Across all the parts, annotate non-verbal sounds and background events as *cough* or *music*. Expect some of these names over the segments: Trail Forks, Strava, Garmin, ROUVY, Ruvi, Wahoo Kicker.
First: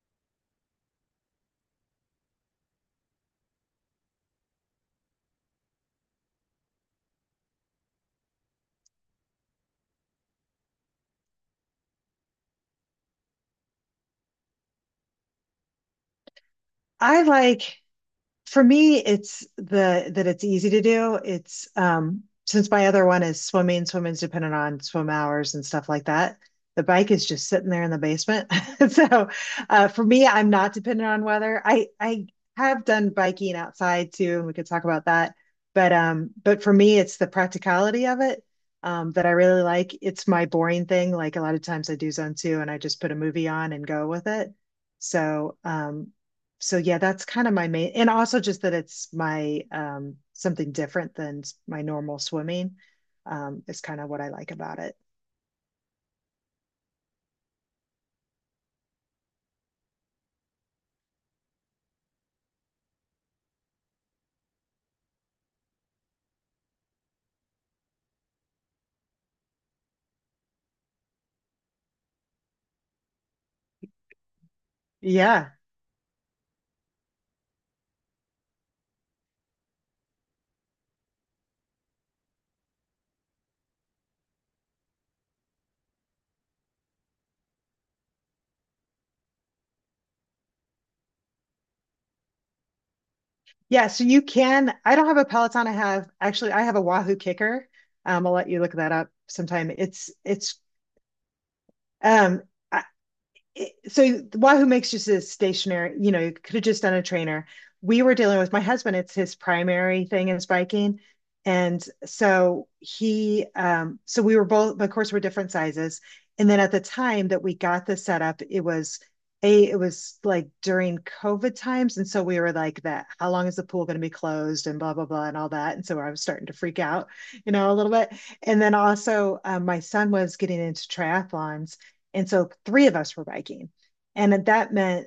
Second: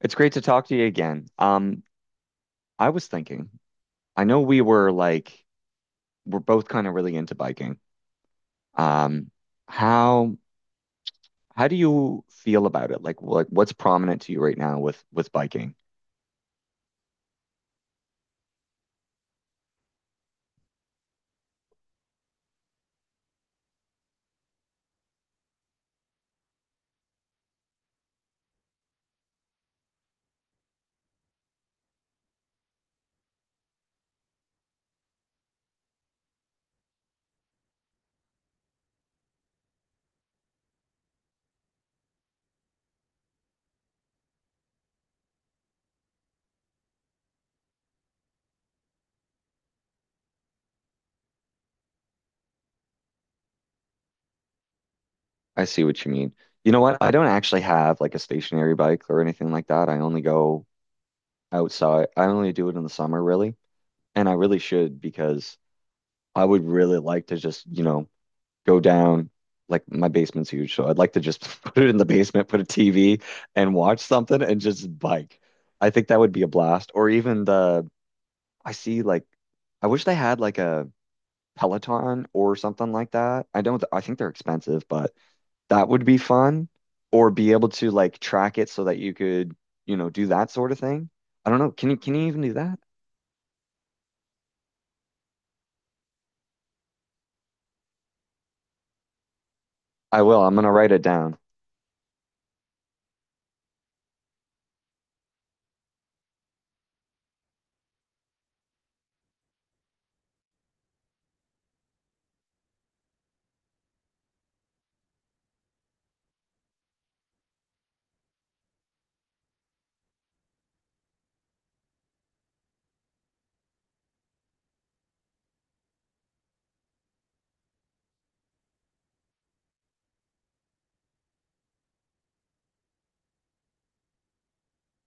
It's great to talk to you again. I was thinking, I know we were like we're both kind of really into biking. Um, how how do you feel about it? Like what's prominent to you right now with biking? I like for me it's the that it's easy to do. It's since my other one is swimming, swimming's dependent on swim hours and stuff like that. The bike is just sitting there in the basement. *laughs* So for me I'm not dependent on weather. I have done biking outside too and we could talk about that. But for me it's the practicality of it that I really like. It's my boring thing. Like a lot of times I do zone two and I just put a movie on and go with it. So, um, so yeah, that's kind of my main, and also just that it's my something different than my normal swimming is kind of what I like about it. I see what you mean. You know what? I don't actually have like a stationary bike or anything like that. I only go outside. I only do it in the summer really. And I really should because I would really like to just, go down. Like my basement's huge, so I'd like to just *laughs* put it in the basement, put a TV and watch something and just bike. Yeah. I think that would be a blast. Or even the, I see, like, I wish they had like a Peloton or something like that. I don't, I think they're expensive, but that would be fun. Or be able to like track it so that you could, do that sort of thing. I don't know. Can you even do that? Yeah, so you can, I don't have a Peloton. I have a Wahoo Kicker. I'll let you look that up sometime. I will. I'm gonna write it down. um I, so Wahoo makes just a stationary, you know, you could have just done a trainer. We were dealing with my husband, it's his primary thing is biking. And so we were both, but of course, we're different sizes. And then at the time that we got the setup, it was it was like during COVID times. And so we were like that, how long is the pool going to be closed and blah, blah, blah, and all that. And so I was starting to freak out, you know, a little bit. And then also, my son was getting into triathlons. And so three of us were biking. And that meant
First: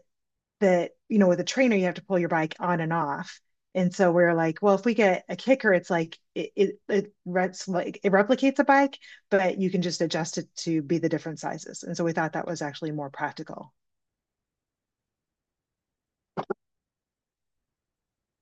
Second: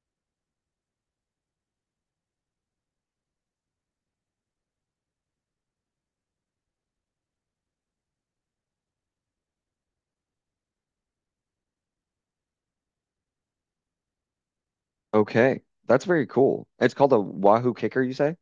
that, you know, with a trainer, you have to pull your bike on and off. And so we are like, well, if we get a kicker, it's like it rets like it replicates a bike, but you can just adjust it to be the different sizes. And so we thought that was actually more practical. Okay. That's very cool. It's called a Wahoo Kicker, you say?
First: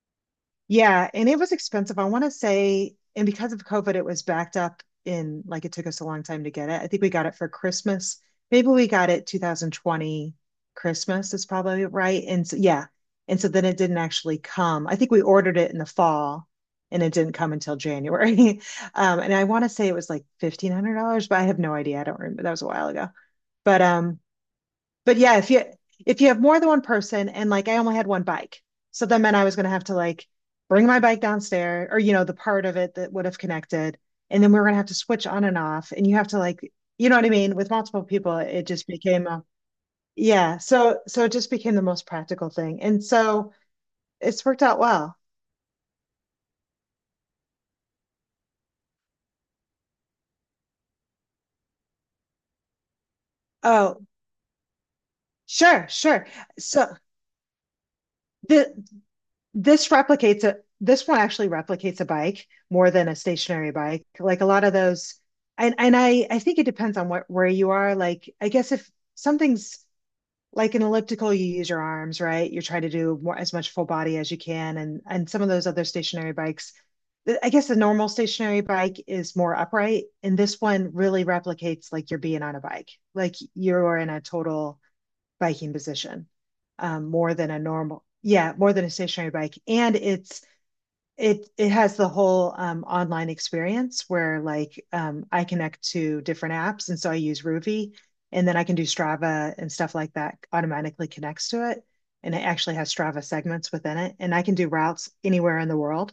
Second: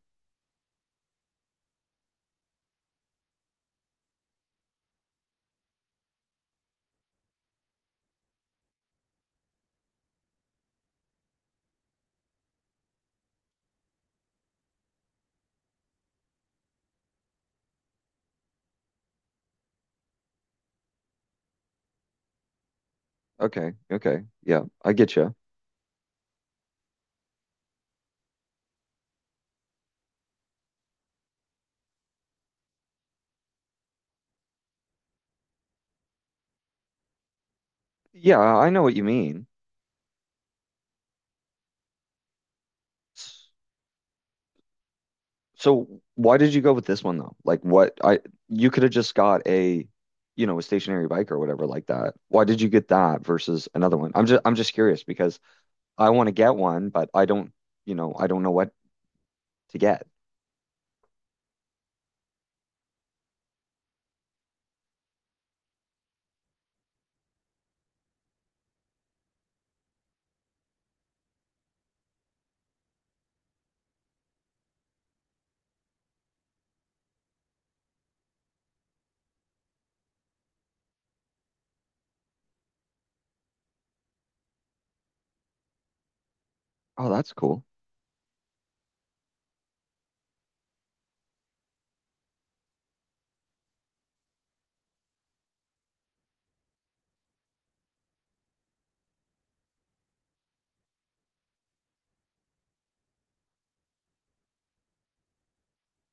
Yeah, and it was expensive. I want to say, and because of COVID, it was backed up in, like, it took us a long time to get it. I think we got it for Christmas. Maybe we got it 2020 Christmas is probably right. And so, yeah. And so then it didn't actually come. I think we ordered it in the fall and it didn't come until January. *laughs* And I want to say it was like $1,500, but I have no idea. I don't remember. That was a while ago. Okay. But um, Okay. Yeah, I get but you. yeah, if you, if you have more than one person and like I only had one bike, so that meant I was gonna have to like bring my bike downstairs or you know, the part of it that would have connected, and then we were gonna have to switch on and off, and you have to like, you know what I mean? With multiple people, Yeah, it I know just what you became a, mean. yeah, so so it just became the most practical thing. And S- so it's worked out well. So why did you go with this one though? Like what I, you could have just got a stationary bike or whatever like that. Why did you get that versus another Oh, one? I'm just curious because sure, I want sure. to get So one, but I don't, I don't know what the to this get. replicates a this one actually replicates a bike more than a stationary bike. Like a lot of those, and I think it depends on what, where you are. Like I guess if something's like an elliptical, you use your arms, right? You're trying to do more, as much full body as you can, and some of those other stationary bikes. I guess a normal stationary bike is more upright, and this one really replicates like you're being on a bike, like you're in a total biking position, Oh, that's more than a cool. normal, yeah, more than a stationary bike. And it has the whole online experience where like I connect to different apps, and so I use Ruvi, and then I can do Strava and stuff like that. Automatically connects to it, and it actually has Strava segments within it, and I can do routes anywhere in the world.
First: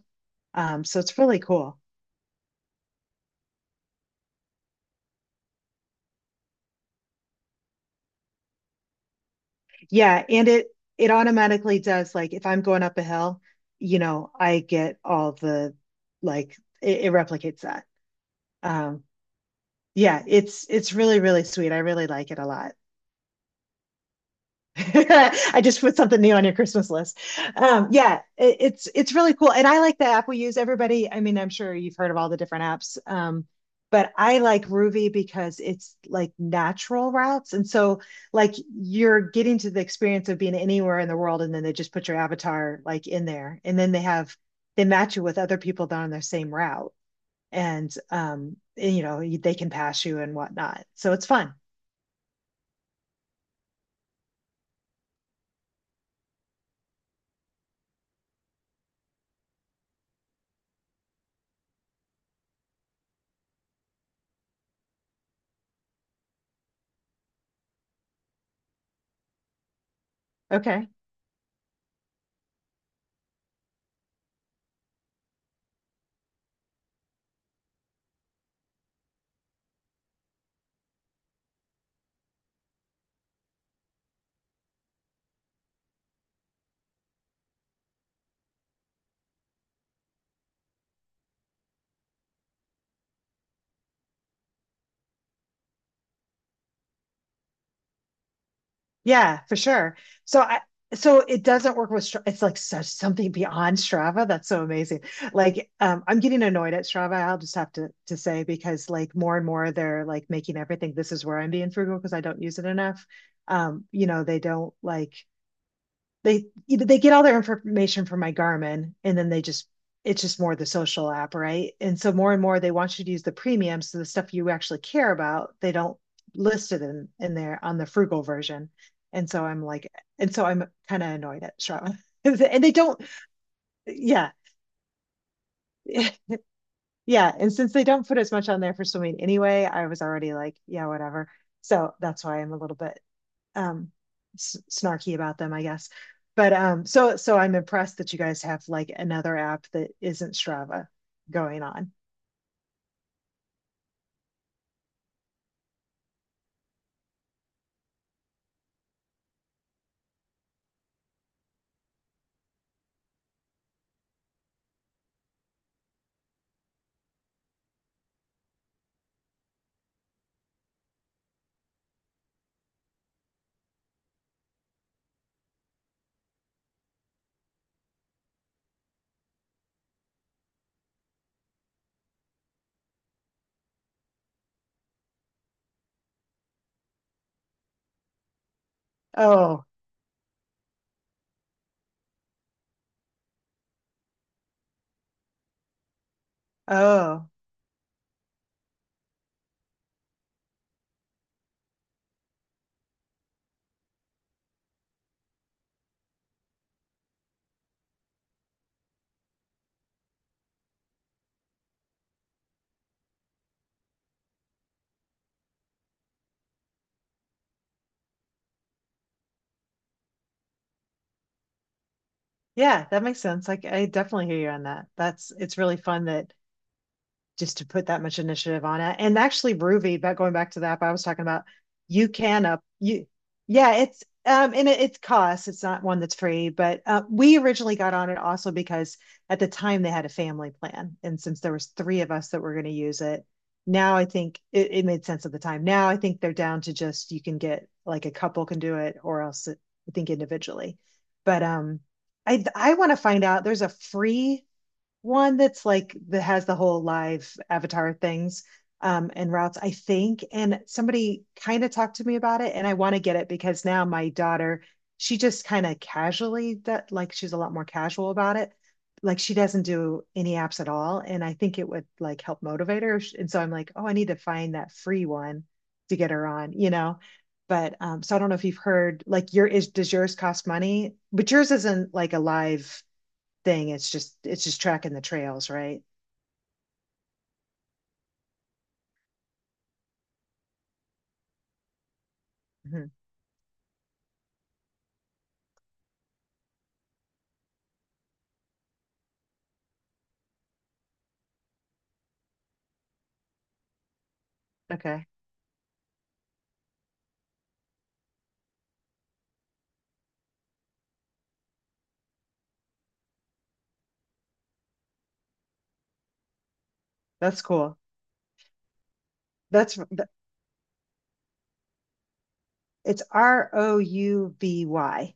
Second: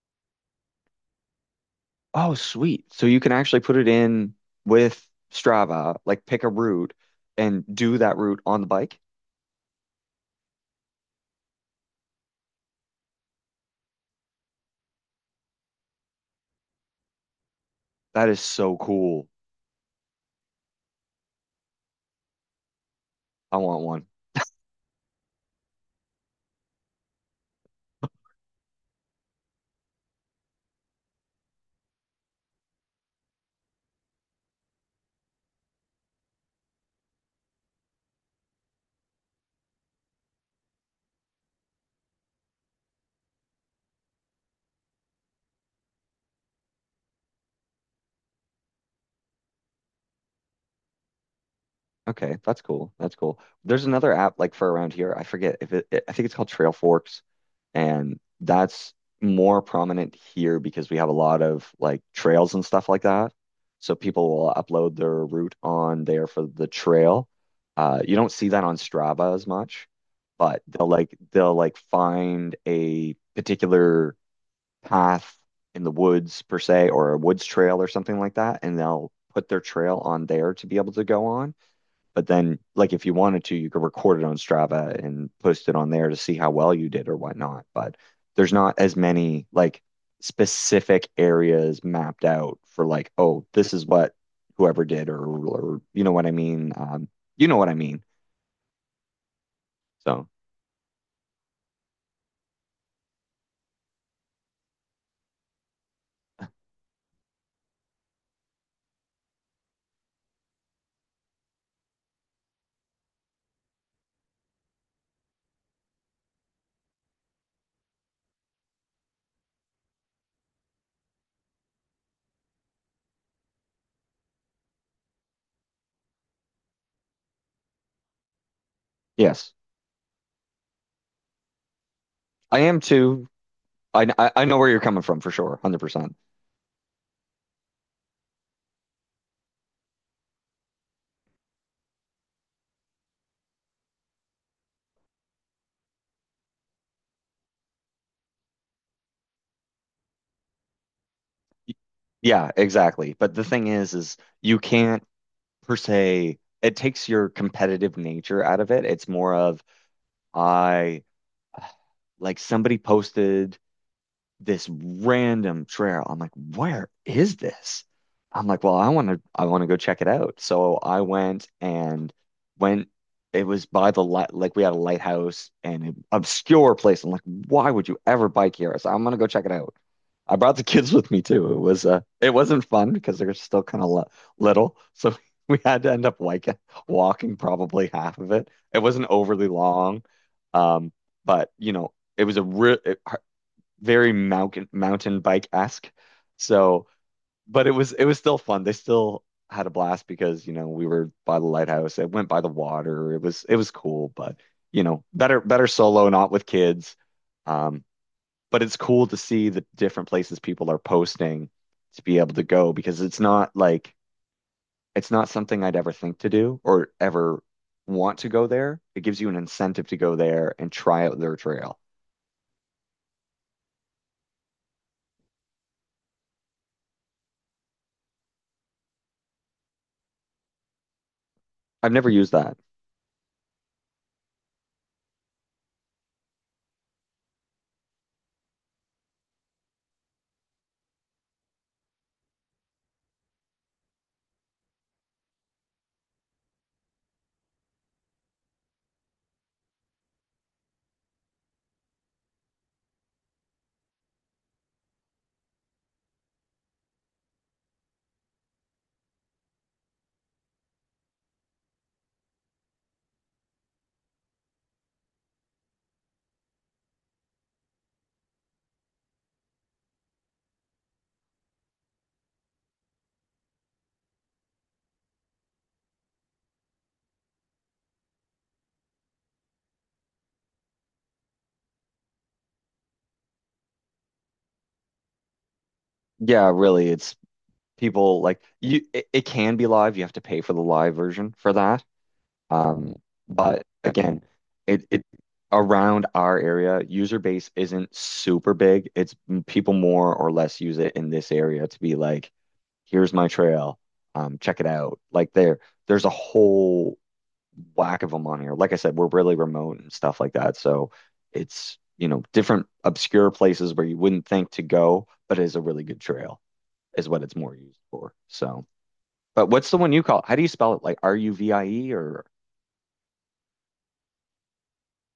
So it's really cool. Oh, sweet. So you can actually put it in with Strava, like pick a route and do that route on the bike. Yeah, and it automatically does, like, if I'm going up a hill, you know, I get all the, like, it replicates that. That is so Um cool. yeah, it's really really sweet. I really like it a lot. I want one. *laughs* I just put something new on your Christmas list. Yeah, it's really cool, and I like the app we use. Everybody, I mean, I'm sure you've heard of all the different apps, but I like Ruvi because it's like natural routes, and so like you're getting to the experience of being anywhere in the world, and then they just put your avatar like in there, and then they have, they match you with other people that are on their same route, and you know they can pass you and whatnot. So it's fun. Okay, that's cool. That's cool. There's another app like for around here. I forget if it, I think it's called Trail Forks, and that's more prominent here because we have a lot of like trails and stuff like that. So people will upload their route on there for the trail. You don't see that on Strava as much, but they'll Okay. like they'll like find a particular path in the woods per se, or a woods trail or something like that, and they'll put their trail on there to be able to go on. But then, like, if you wanted to, you could record it on Strava and post it on there to see how well you did or whatnot. But there's not as many like specific areas mapped out for like, oh, this is what whoever did or you know what I mean. You know what I mean. Yeah, for sure. So So I so it doesn't work with Stra-, it's like such something beyond Strava. That's so amazing. Like I'm getting annoyed at Strava, I'll just have to say because like more and more they're like making everything, this is where I'm being frugal because I don't use it enough. You know, they don't like, they get all their information from my Garmin and then they just, it's just more the social app, right? And so more and more they want you to use the premium. So the stuff you actually care about, they don't list it in there on the frugal version. And so yes, I'm like, and so I'm kind of annoyed at Strava. *laughs* I And they am don't, too. I I yeah. I know where you're coming from for sure, 100%. *laughs* Yeah. And since they don't put as much on there for swimming anyway, I was already like, yeah, whatever. So that's why I'm a little bit um snarky about them, I guess. But I'm impressed that you guys have like another app that isn't Strava going on. Yeah, exactly. But the thing is you can't per se. It takes your competitive nature out of it. It's more of I, like somebody posted this random trail. I'm like, where is this? I'm like, well, I want to go check it out. So I went and went. It was by the light, like, we had a lighthouse and an obscure place. I'm like, why would you ever bike here? So I'm gonna go check it out. I brought the kids with me too. It wasn't fun because they're still kind of li little, so *laughs* we had to end up like walking probably half of it. It wasn't overly Oh, long, um, but, you know, it was a real, very mountain bike-esque. So, oh. but it was still fun. They still had a blast because, you know, we were by the lighthouse. It went by the water. It was cool, but, better solo, not with kids. Um, but it's cool to see the different places people are posting to be able to go because it's not like it's not something I'd ever think to do or ever want to go there. It gives you an incentive to go there and try out their trail. Yeah, that makes sense. Like I definitely hear you on that. That's, it's really fun that, just to put that much initiative on it. And actually, Ruby, but going back to that, but I was talking about, I've never you used can that. up you, yeah, it's and it costs. It's not one that's free, but we originally got on it also because at the time they had a family plan, and since there was three of us that were going to use it, now I think it made sense at the time. Now I think they're down to just you can get like a couple can do it, or else it, I think individually. But I want to find out. There's a free one that's like that has the whole live avatar things and routes I think, and somebody kind of talked to me about it and I want to get it because now my daughter, she just kind of casually that like she's a lot more casual about it, like she doesn't do any apps at all and I think it would like help motivate her, and so I'm like, oh, I need to find that free one to get her on, you know. But so I don't know if you've heard, like, your is, does yours cost money but yours isn't like a live thing. It's just, it's just tracking the trails, right? Yeah, really, it's people like you, it can be live. You have to pay for the live version for that. Mhm. Um, but again, it around our area, user base isn't super big. It's people more or less use it in this area to be like, here's my trail. Check it out. Okay, Like there's a whole whack of them on here. Like I said, we're really remote and stuff like that. So it's different obscure places where you wouldn't think to go, but it is a really good trail, is what it's that's more cool. used for. So, but what's That's the one you call? How do you spell it? Like RUVIE or? it's Rouvy,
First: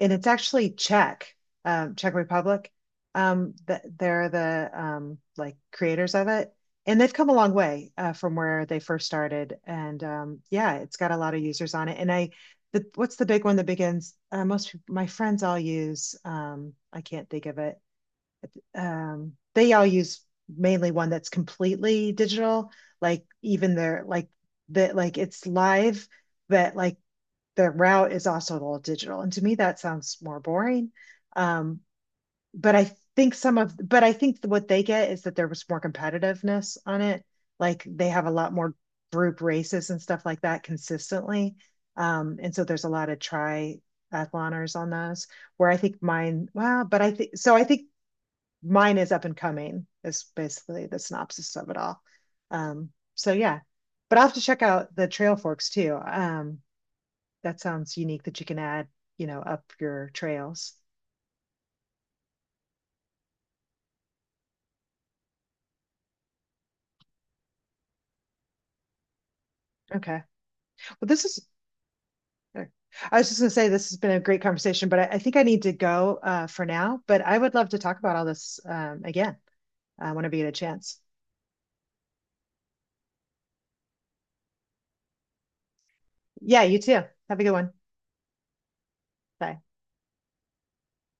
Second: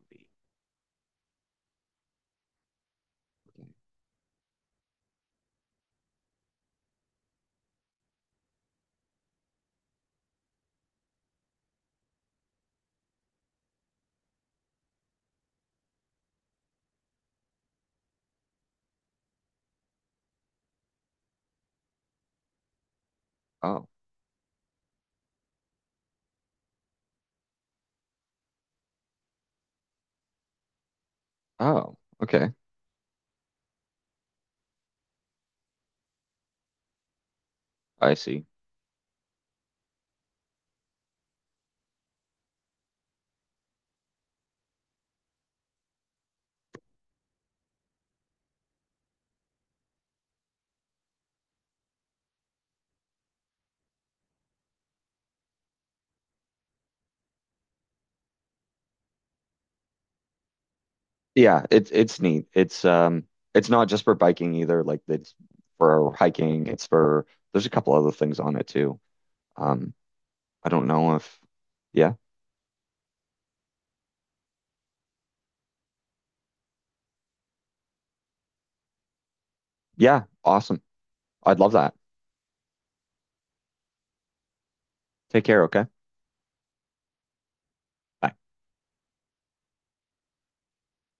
and it's actually Czech, Czech Republic. Th they're the like creators of it, and they've come a long way from where they first started. And yeah, it's got a lot of users on it. And I, the, what's the big one that begins? My friends all use. I can't think of it. They all use mainly one that's completely digital, like even Oh, their like, that like it's live, but like the route is also all digital. And to me, that sounds more boring. Um, oh, okay. but I think some of, but I think what they get is that there was more competitiveness on it. Like they I have a see. lot more group races and stuff like that consistently. And so there's a lot of triathloners on those where I think mine, well, but I think, so I think mine is up and coming is basically the synopsis of it all. So yeah, but I'll have to check out the trail forks too. That sounds unique that you can add, you know, up your trails. Yeah, it's neat. It's not just for biking either. Like it's for hiking. It's for There's a couple other things on it too. Um, Okay. I don't Well, know this if, is, yeah, I was just gonna say this has been a great conversation, but I think I need to go for now. But I would love to talk about all this again yeah, whenever you get a awesome. chance. I'd love that. Take care, okay? Yeah, you too. Have a good one. Bye.